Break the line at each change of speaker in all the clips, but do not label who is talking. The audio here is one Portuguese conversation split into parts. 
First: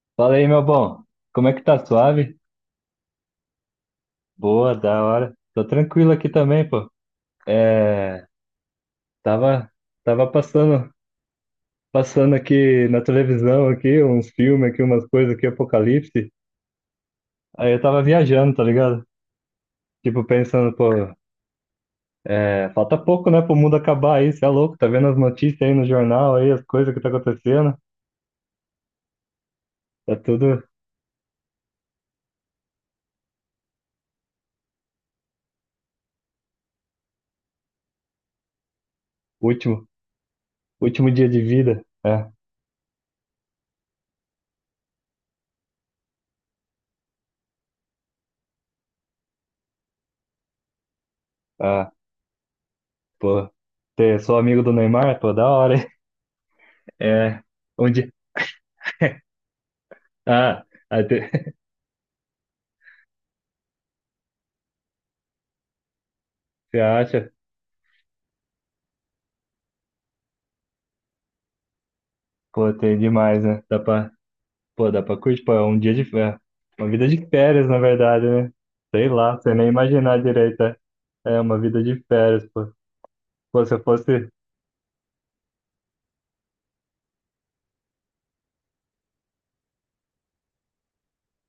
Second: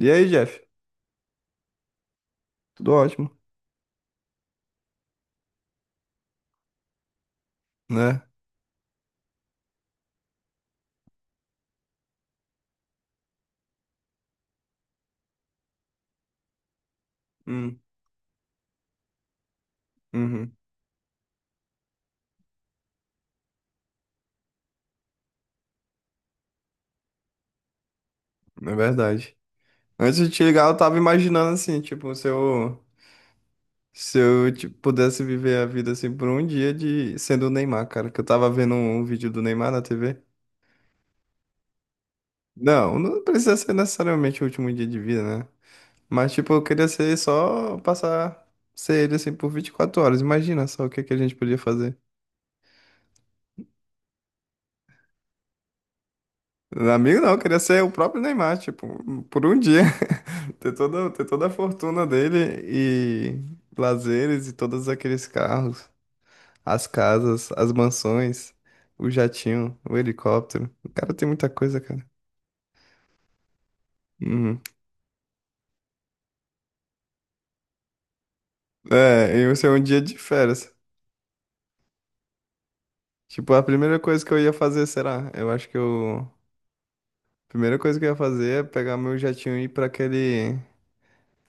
E aí,
Fala aí, meu
Jeff?
bom. Como é que tá? Suave?
Tudo ótimo,
Boa, da hora. Tô tranquilo aqui também, pô. É,
né?
tava, tava passando, passando aqui na televisão aqui, uns filmes aqui, umas coisas aqui, apocalipse. Aí eu
Hum,
tava viajando, tá ligado? Tipo,
uhum,
pensando, pô, é, falta pouco, né, pro mundo acabar aí, cê é louco, tá vendo as notícias aí no jornal aí, as coisas que tá acontecendo.
é verdade.
É
Antes de te
tudo
ligar, eu tava imaginando assim, tipo, se eu tipo, pudesse viver a vida assim por um dia de sendo o Neymar, cara, que eu tava vendo um vídeo do Neymar na
último,
TV.
último dia de vida. É,
Não, não precisa ser necessariamente o último dia de vida, né? Mas tipo, eu queria ser só passar ser ele assim por 24 horas. Imagina só o que é que a gente podia
ah,
fazer.
pô, ter, sou amigo do Neymar, pô, da hora, hein?
Amigo não, eu
É,
queria ser
um
o
dia.
próprio Neymar, tipo, por um dia.
Ah,
Ter
aí
toda, ter
te-
toda a fortuna dele e lazeres e todos aqueles carros,
você
as
acha?
casas, as mansões, o jatinho, o helicóptero. O cara tem muita coisa, cara.
Pô, tem demais, né?
Uhum.
Pô, dá pra curtir, pô, é um dia de férias. Uma vida de férias, na verdade, né? Sei lá,
É, eu
você nem
é um dia de
imaginar direito.
férias.
É, é uma vida de férias, pô.
Tipo, a
Pô, se eu
primeira coisa
fosse.
que eu ia fazer, será? Eu acho que eu. A primeira coisa que eu ia fazer é pegar meu jatinho e ir pra aquele.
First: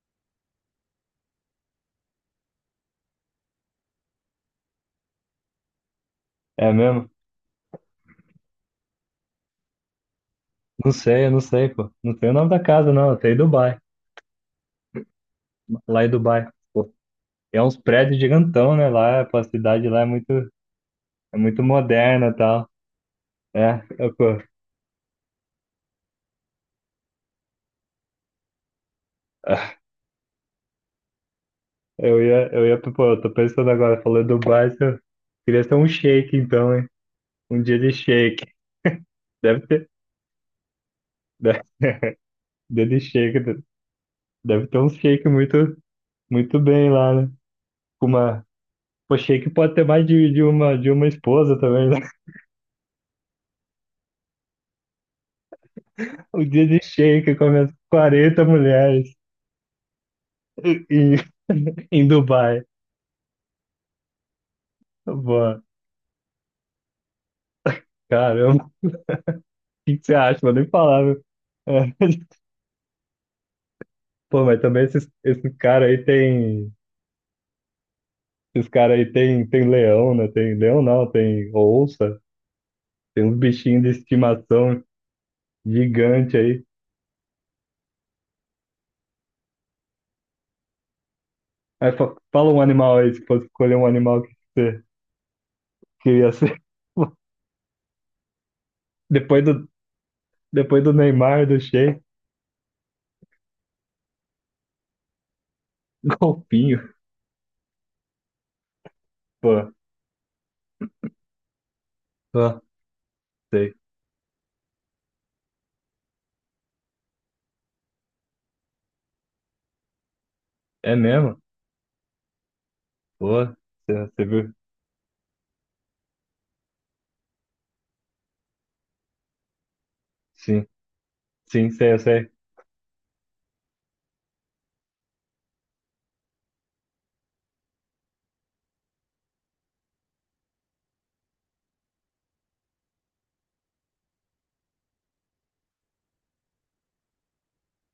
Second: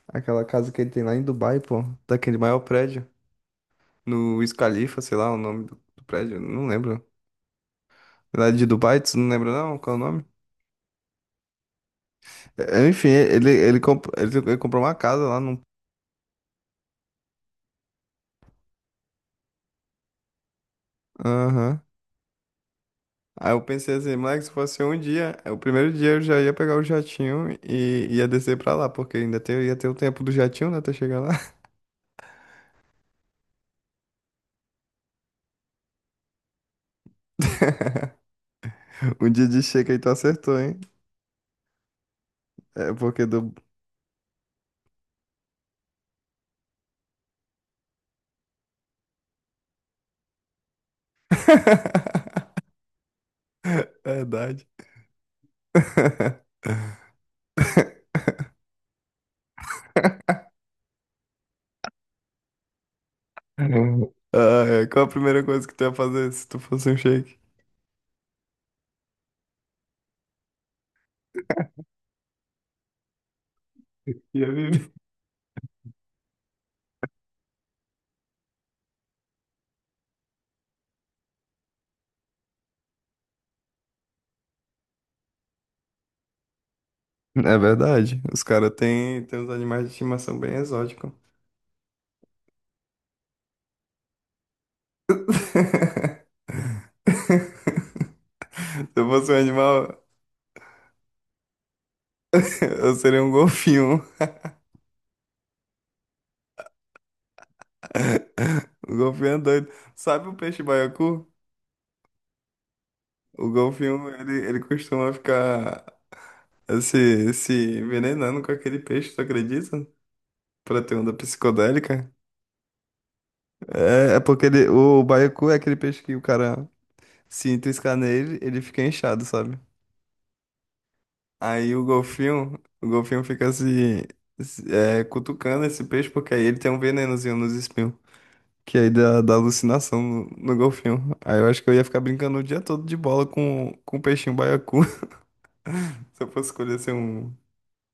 Aquela casa que ele tem lá em Dubai, pô. Daquele maior prédio, no Wiz Khalifa, sei lá o nome do prédio, não
É
lembro.
mesmo?
Lá de Dubai, tu não lembra não? Qual é o nome?
Não sei, eu não sei, pô. Não sei o nome da casa, não.
Enfim,
Eu sei
ele,
Dubai.
ele, comp- ele, ele comprou uma casa lá num.
Lá em Dubai. Pô, é uns prédios gigantão, né? Lá, pô, a cidade lá é muito
Aham.
moderna e tal.
Aí eu pensei assim,
Pô,
moleque, se fosse um dia, é, o primeiro dia eu já ia pegar o jatinho e ia descer pra lá, porque ainda tem, ia ter o tempo do jatinho, né, até chegar lá.
pô, eu tô pensando agora, falou Dubai, se eu queria ser um shake, então, hein? Um dia de shake.
Um dia de
Deve ter.
chega aí tu acertou, hein?
Deve, dia de
É
Daily
porque
shake.
do.
De- Deve ter um shake muito bem lá, né? Com uma, pô, shake pode ter mais de uma esposa também, né?
Verdade.
Um dia de shake com as 40 mulheres em, em Dubai.
Caramba. Ah, é. Qual a primeira
Boa.
coisa que tu ia fazer se tu fosse um shake?
Caramba, o que você acha? Vou nem falar, viu? É. Pô,
Ia
mas também
viver.
esses caras aí tem. Esses caras aí tem, tem leão, né? Tem leão não, tem onça, tem uns bichinhos de estimação gigante aí.
É verdade. Os caras têm tem uns animais de estimação bem exóticos.
Aí fa- fala um animal aí, se fosse escolher um animal que você queria ser.
Se eu fosse um
Depois do,
animal,
depois do Neymar, do Sheik,
eu seria um golfinho.
golfinho.
O golfinho é
Pô,
doido. Sabe o peixe baiacu?
pô,
O
sei.
golfinho, ele costuma ficar se envenenando com aquele peixe, tu acredita? Pra ter
É
onda
mesmo?
psicodélica.
Pô,
É, é
você
porque
viu?
ele, o baiacu é aquele peixe que o cara se triscar nele, ele fica inchado, sabe?
Sim, sim,
Aí
sei, eu sei.
o golfinho fica cutucando esse peixe, porque aí ele tem um venenozinho nos espinhos. Que aí dá alucinação no golfinho. Aí eu acho que eu ia ficar brincando o dia todo de bola com o peixinho baiacu. Se eu fosse escolher ser um,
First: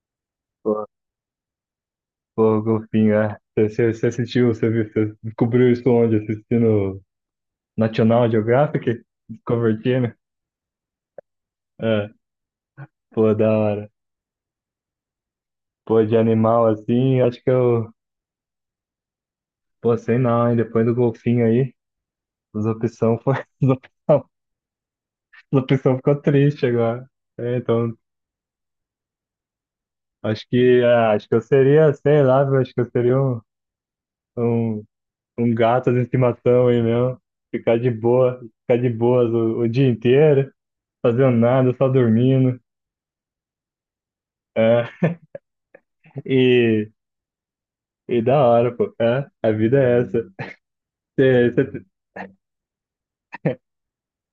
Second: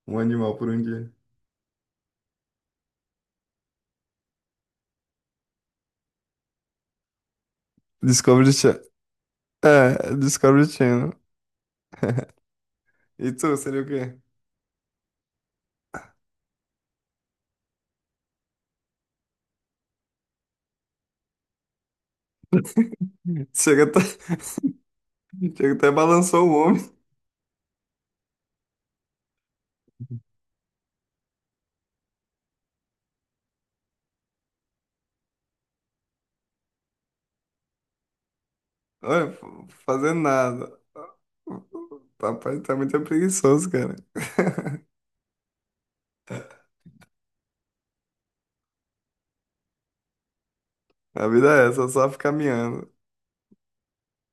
um animal por um
Pô,
dia.
pô, golfinho, é. Você, você assistiu, você viu, você descobriu isso onde? Assistindo National
Discovery Channel.
Geographic? Discovery Channel?
É, Discovery Channel.
É,
E
pô, da
tu, seria o
hora.
quê?
Pô, de animal assim, acho que eu. Pô, sei não, hein? Depois do golfinho aí, as opções foram.
Chega até,
A
chega até
pessoa ficou
balançou o
triste
homem.
agora. É, então, acho que, é, acho que eu seria, sei lá, viu, acho que eu seria um, um gato de estimação aí mesmo. Ficar de boa, ficar de boas
Olha,
o dia
fazer
inteiro,
nada.
fazendo nada, só dormindo.
Papai tá muito preguiçoso, cara.
É, e, e da hora, pô. É, a vida é essa.
A vida é
Cê-
essa, só ficar miando.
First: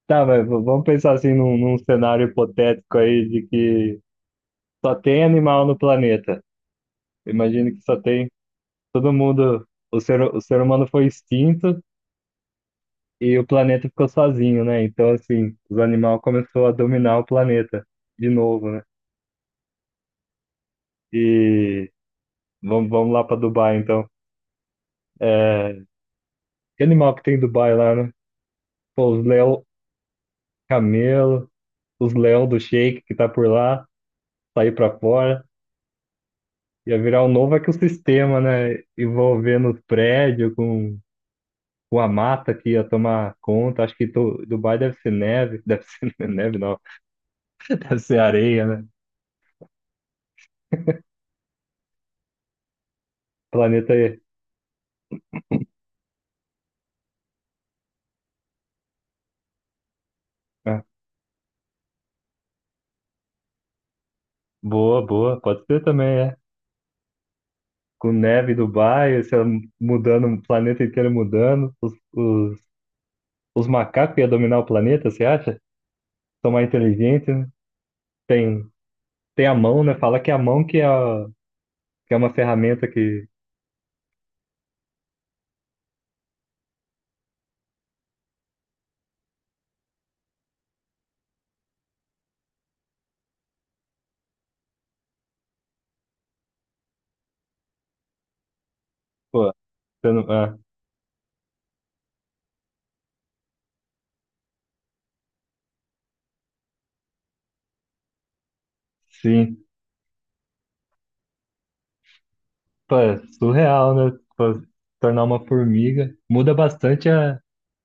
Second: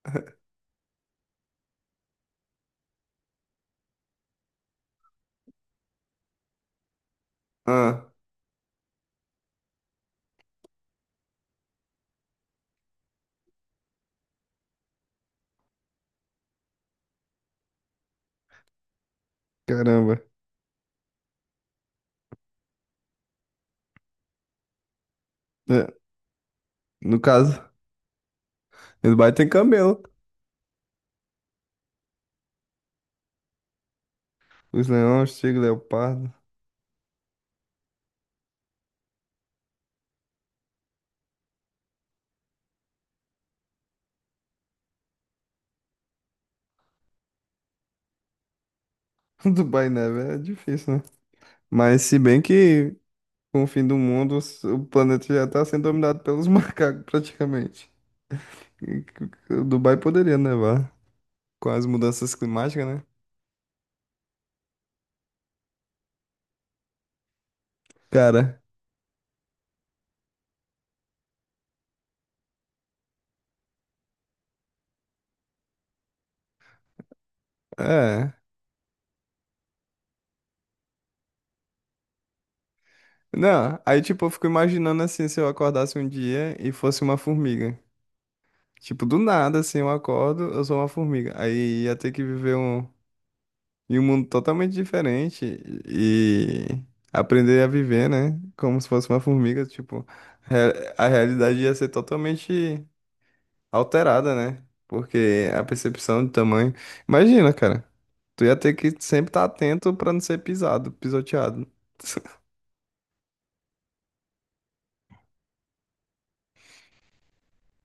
tá, mas v- vamos pensar assim num cenário hipotético aí de que só tem animal no planeta. Imagine que só
Ah,
tem todo mundo, o ser humano foi extinto. E o planeta ficou sozinho, né? Então, assim, os animais começaram a dominar o planeta de novo, né?
caramba.
E vamos lá para Dubai, então. É,
É,
que animal
no
que tem em
caso,
Dubai lá, né?
em
Pô, os
Dubai tem
leão
camelo.
camelo, os leão do Sheik que tá por lá, sair
Os
para
leões,
fora.
tigre, leopardo.
Ia virar um novo ecossistema, né? Envolvendo os prédios com a mata que ia tomar conta. Acho que Tu- Dubai deve ser neve, deve ser neve, não, deve ser areia, né?
Dubai neve é difícil, né? Mas se bem que com o fim
Planeta
do
aí.
mundo, o planeta já tá sendo dominado pelos macacos, praticamente. E Dubai poderia
Ah,
nevar com as mudanças climáticas, né?
boa, boa, pode ser também, é. Com neve em
Cara,
Dubai, você mudando, o planeta inteiro mudando. Os macacos iam dominar o planeta, você acha? São mais inteligentes, né?
é.
Tem, tem a mão, né? Fala que é a mão que é, a- que é uma ferramenta que,
Não, aí tipo, eu fico imaginando assim, se eu acordasse um dia e fosse uma formiga. Tipo, do nada, assim, eu acordo, eu sou uma formiga. Aí ia ter que viver em um mundo totalmente diferente e aprender a viver, né? Como se fosse uma
pô,
formiga, tipo,
você não- ah,
re- a realidade ia ser totalmente alterada, né? Porque a percepção de tamanho. Imagina, cara, tu ia ter que sempre estar
sim,
atento pra não ser pisado, pisoteado.
pô, é surreal, né? Pô, se tornar uma formiga. Muda bastante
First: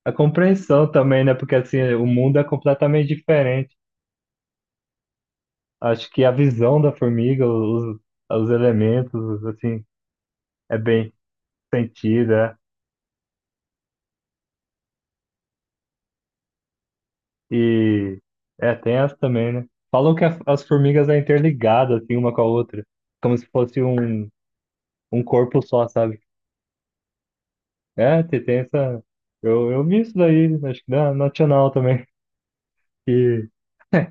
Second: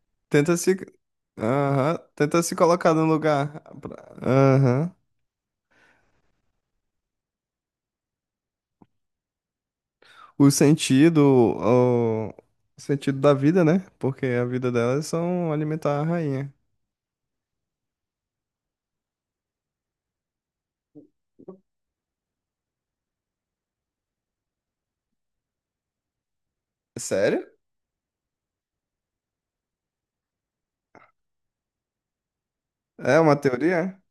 a
Tenta se.
compreensão também, né? Porque assim,
Aham.
o mundo é
Tenta se colocar no
completamente
lugar.
diferente.
Aham.
Acho que a visão da formiga, os elementos, assim,
O
é bem
sentido. O...
sentido,
o
é.
sentido da vida, né? Porque a vida delas são alimentar a rainha.
E é, tem essa também, né? Falam que as formigas é interligada, assim, uma com a outra. Como se fosse um corpo só, sabe?
Sério?
É, tem, tem essa. Eu vi isso daí, acho que na Nacional também.
É uma
E...
teoria?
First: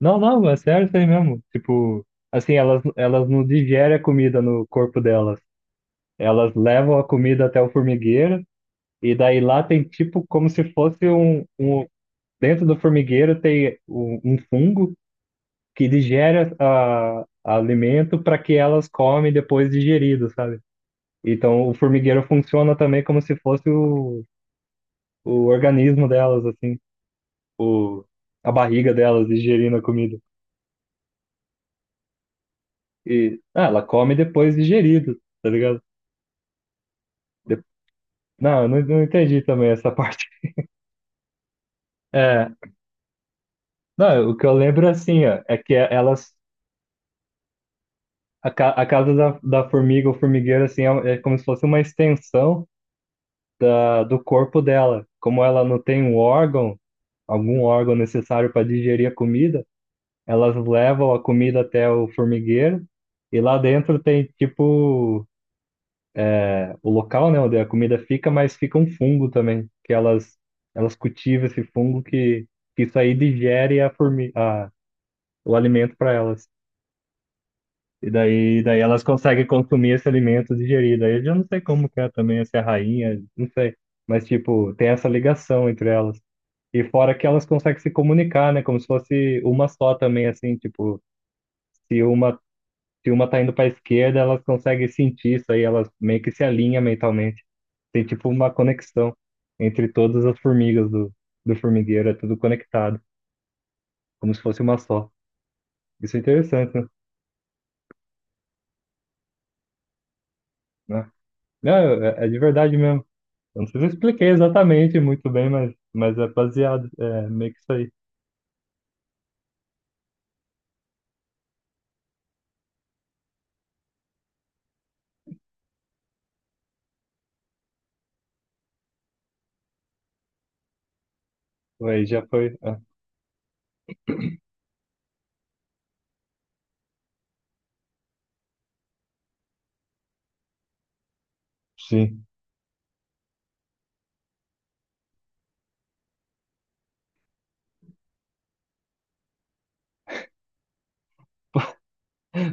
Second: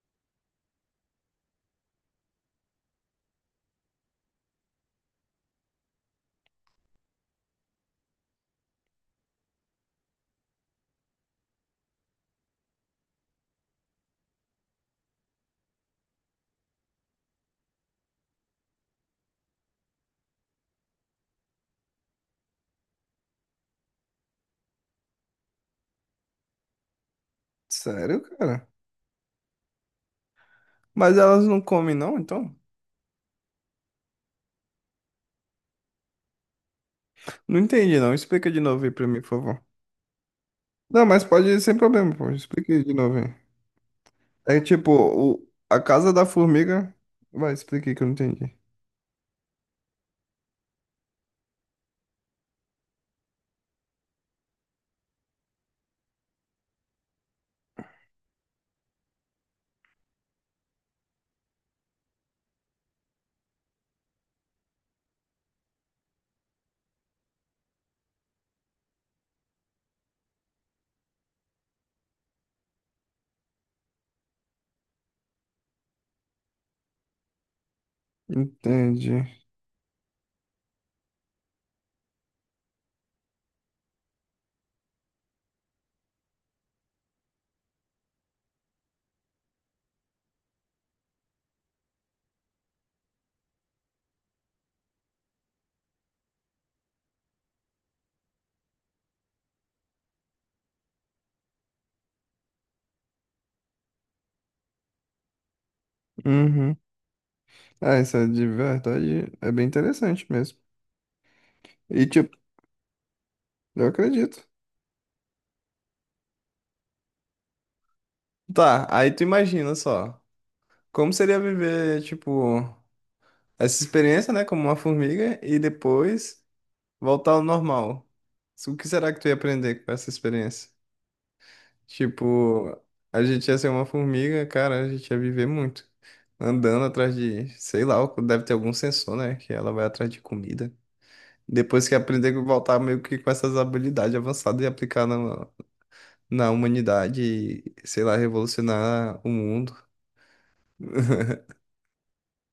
Não, não, é sério isso aí mesmo. Tipo, assim, elas não digerem a comida no corpo delas. Elas levam a comida até o formigueiro, e daí lá tem tipo como se fosse um... Dentro do formigueiro tem um fungo que digere a alimento para que elas comem depois digerido, sabe? Então o formigueiro funciona também como se fosse o organismo delas, assim, o,
Sério,
a
cara?
barriga delas digerindo a comida.
Mas elas não comem, não, então?
E ah, ela come depois digerido, tá ligado?
Não
De-
entendi, não. Explica de
Não, eu não,
novo aí
não
pra mim, por
entendi
favor.
também essa parte.
Não, mas pode ir sem problema, pô.
É,
Explica aí de novo aí.
não, o que eu
É
lembro
tipo,
assim, ó,
o...
é que
a casa da
elas
formiga. Vai, explica aí que eu não
a,
entendi.
ca- a casa da, da formiga ou formigueiro assim é, é como se fosse uma extensão ah, do corpo dela. Como ela não tem um órgão algum órgão necessário para digerir a comida, elas levam a comida até o formigueiro e lá dentro tem tipo o local, né, onde a comida fica, mas fica um fungo também, que elas cultivam esse fungo que isso aí digere a formi a, o alimento para elas. E daí elas
Entendi.
conseguem consumir esse alimento digerido. Aí eu já não sei como que é também, se é rainha, não sei. Mas, tipo, tem essa ligação entre elas. E fora que elas conseguem se comunicar, né? Como se fosse uma só também, assim, tipo, se uma, se uma tá indo pra esquerda, elas conseguem sentir isso aí, elas meio que se alinham mentalmente. Tem tipo uma conexão entre todas as formigas do, do formigueiro, é tudo conectado, como se fosse uma só. Isso é interessante,
Uhum. Ah, essa de verdade é bem interessante mesmo.
né? Não,
E,
é, é
tipo,
de verdade mesmo. Eu não sei
eu
se eu expliquei
acredito.
exatamente muito bem, mas é baseado, é meio que isso aí.
Tá, aí tu imagina só. Como seria viver, tipo, essa experiência, né, como uma formiga e depois voltar ao normal? O que será que tu ia aprender com essa experiência?
Aí já foi. É,
Tipo, a gente ia ser uma formiga, cara, a gente ia viver muito. Andando atrás de, sei lá, deve ter algum sensor, né, que ela vai atrás de comida. Depois que
sim.
aprender a voltar meio que com essas habilidades avançadas e aplicar na humanidade, sei lá, revolucionar o mundo.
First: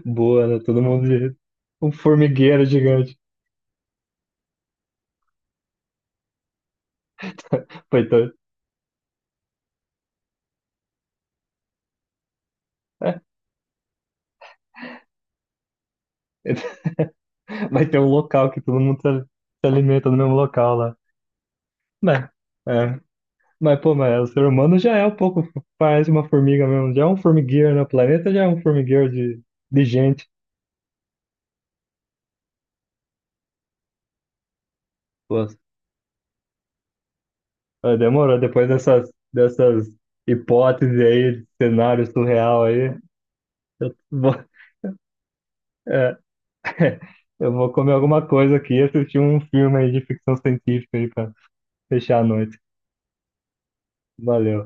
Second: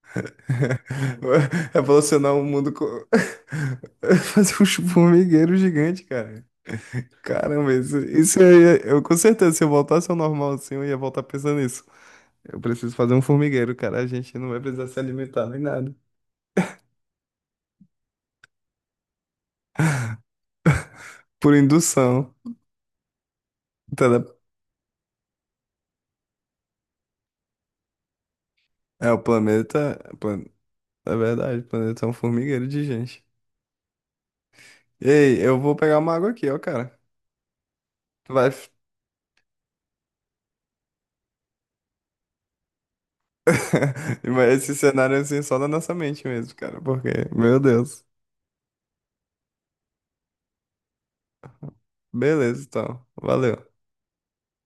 Boa, né? Todo mundo de um
Revolucionar o
formigueiro
mundo com...
gigante.
Fazer um formigueiro gigante, cara. Caramba, isso,
Foi, então
isso aí, é- eu com certeza, se eu voltasse ao normal assim, eu ia voltar pensando nisso. Eu preciso fazer
é,
um formigueiro, cara. A gente não vai precisar se alimentar nem nada.
vai ter um local que todo mundo se alimenta no mesmo local lá.
Por
Mas,
indução.
é, mas pô, mas
Tele-
o ser humano já é um pouco, parece uma formiga mesmo, já é um formigueiro no planeta, já é um formigueiro
É, o
de
planeta.
gente.
É verdade, o planeta é um formigueiro de gente. Ei,
Pô,
eu vou pegar uma água aqui, ó, cara.
é,
Tu
demorou,
vai.
depois dessas, dessas hipóteses aí, cenário surreal aí, eu vou,
Mas esse cenário assim só na nossa
é,
mente mesmo, cara. Porque,
eu
meu
vou comer
Deus.
alguma coisa aqui e assistir um filme aí de ficção científica aí pra fechar a noite.
Beleza, então. Valeu.
Valeu.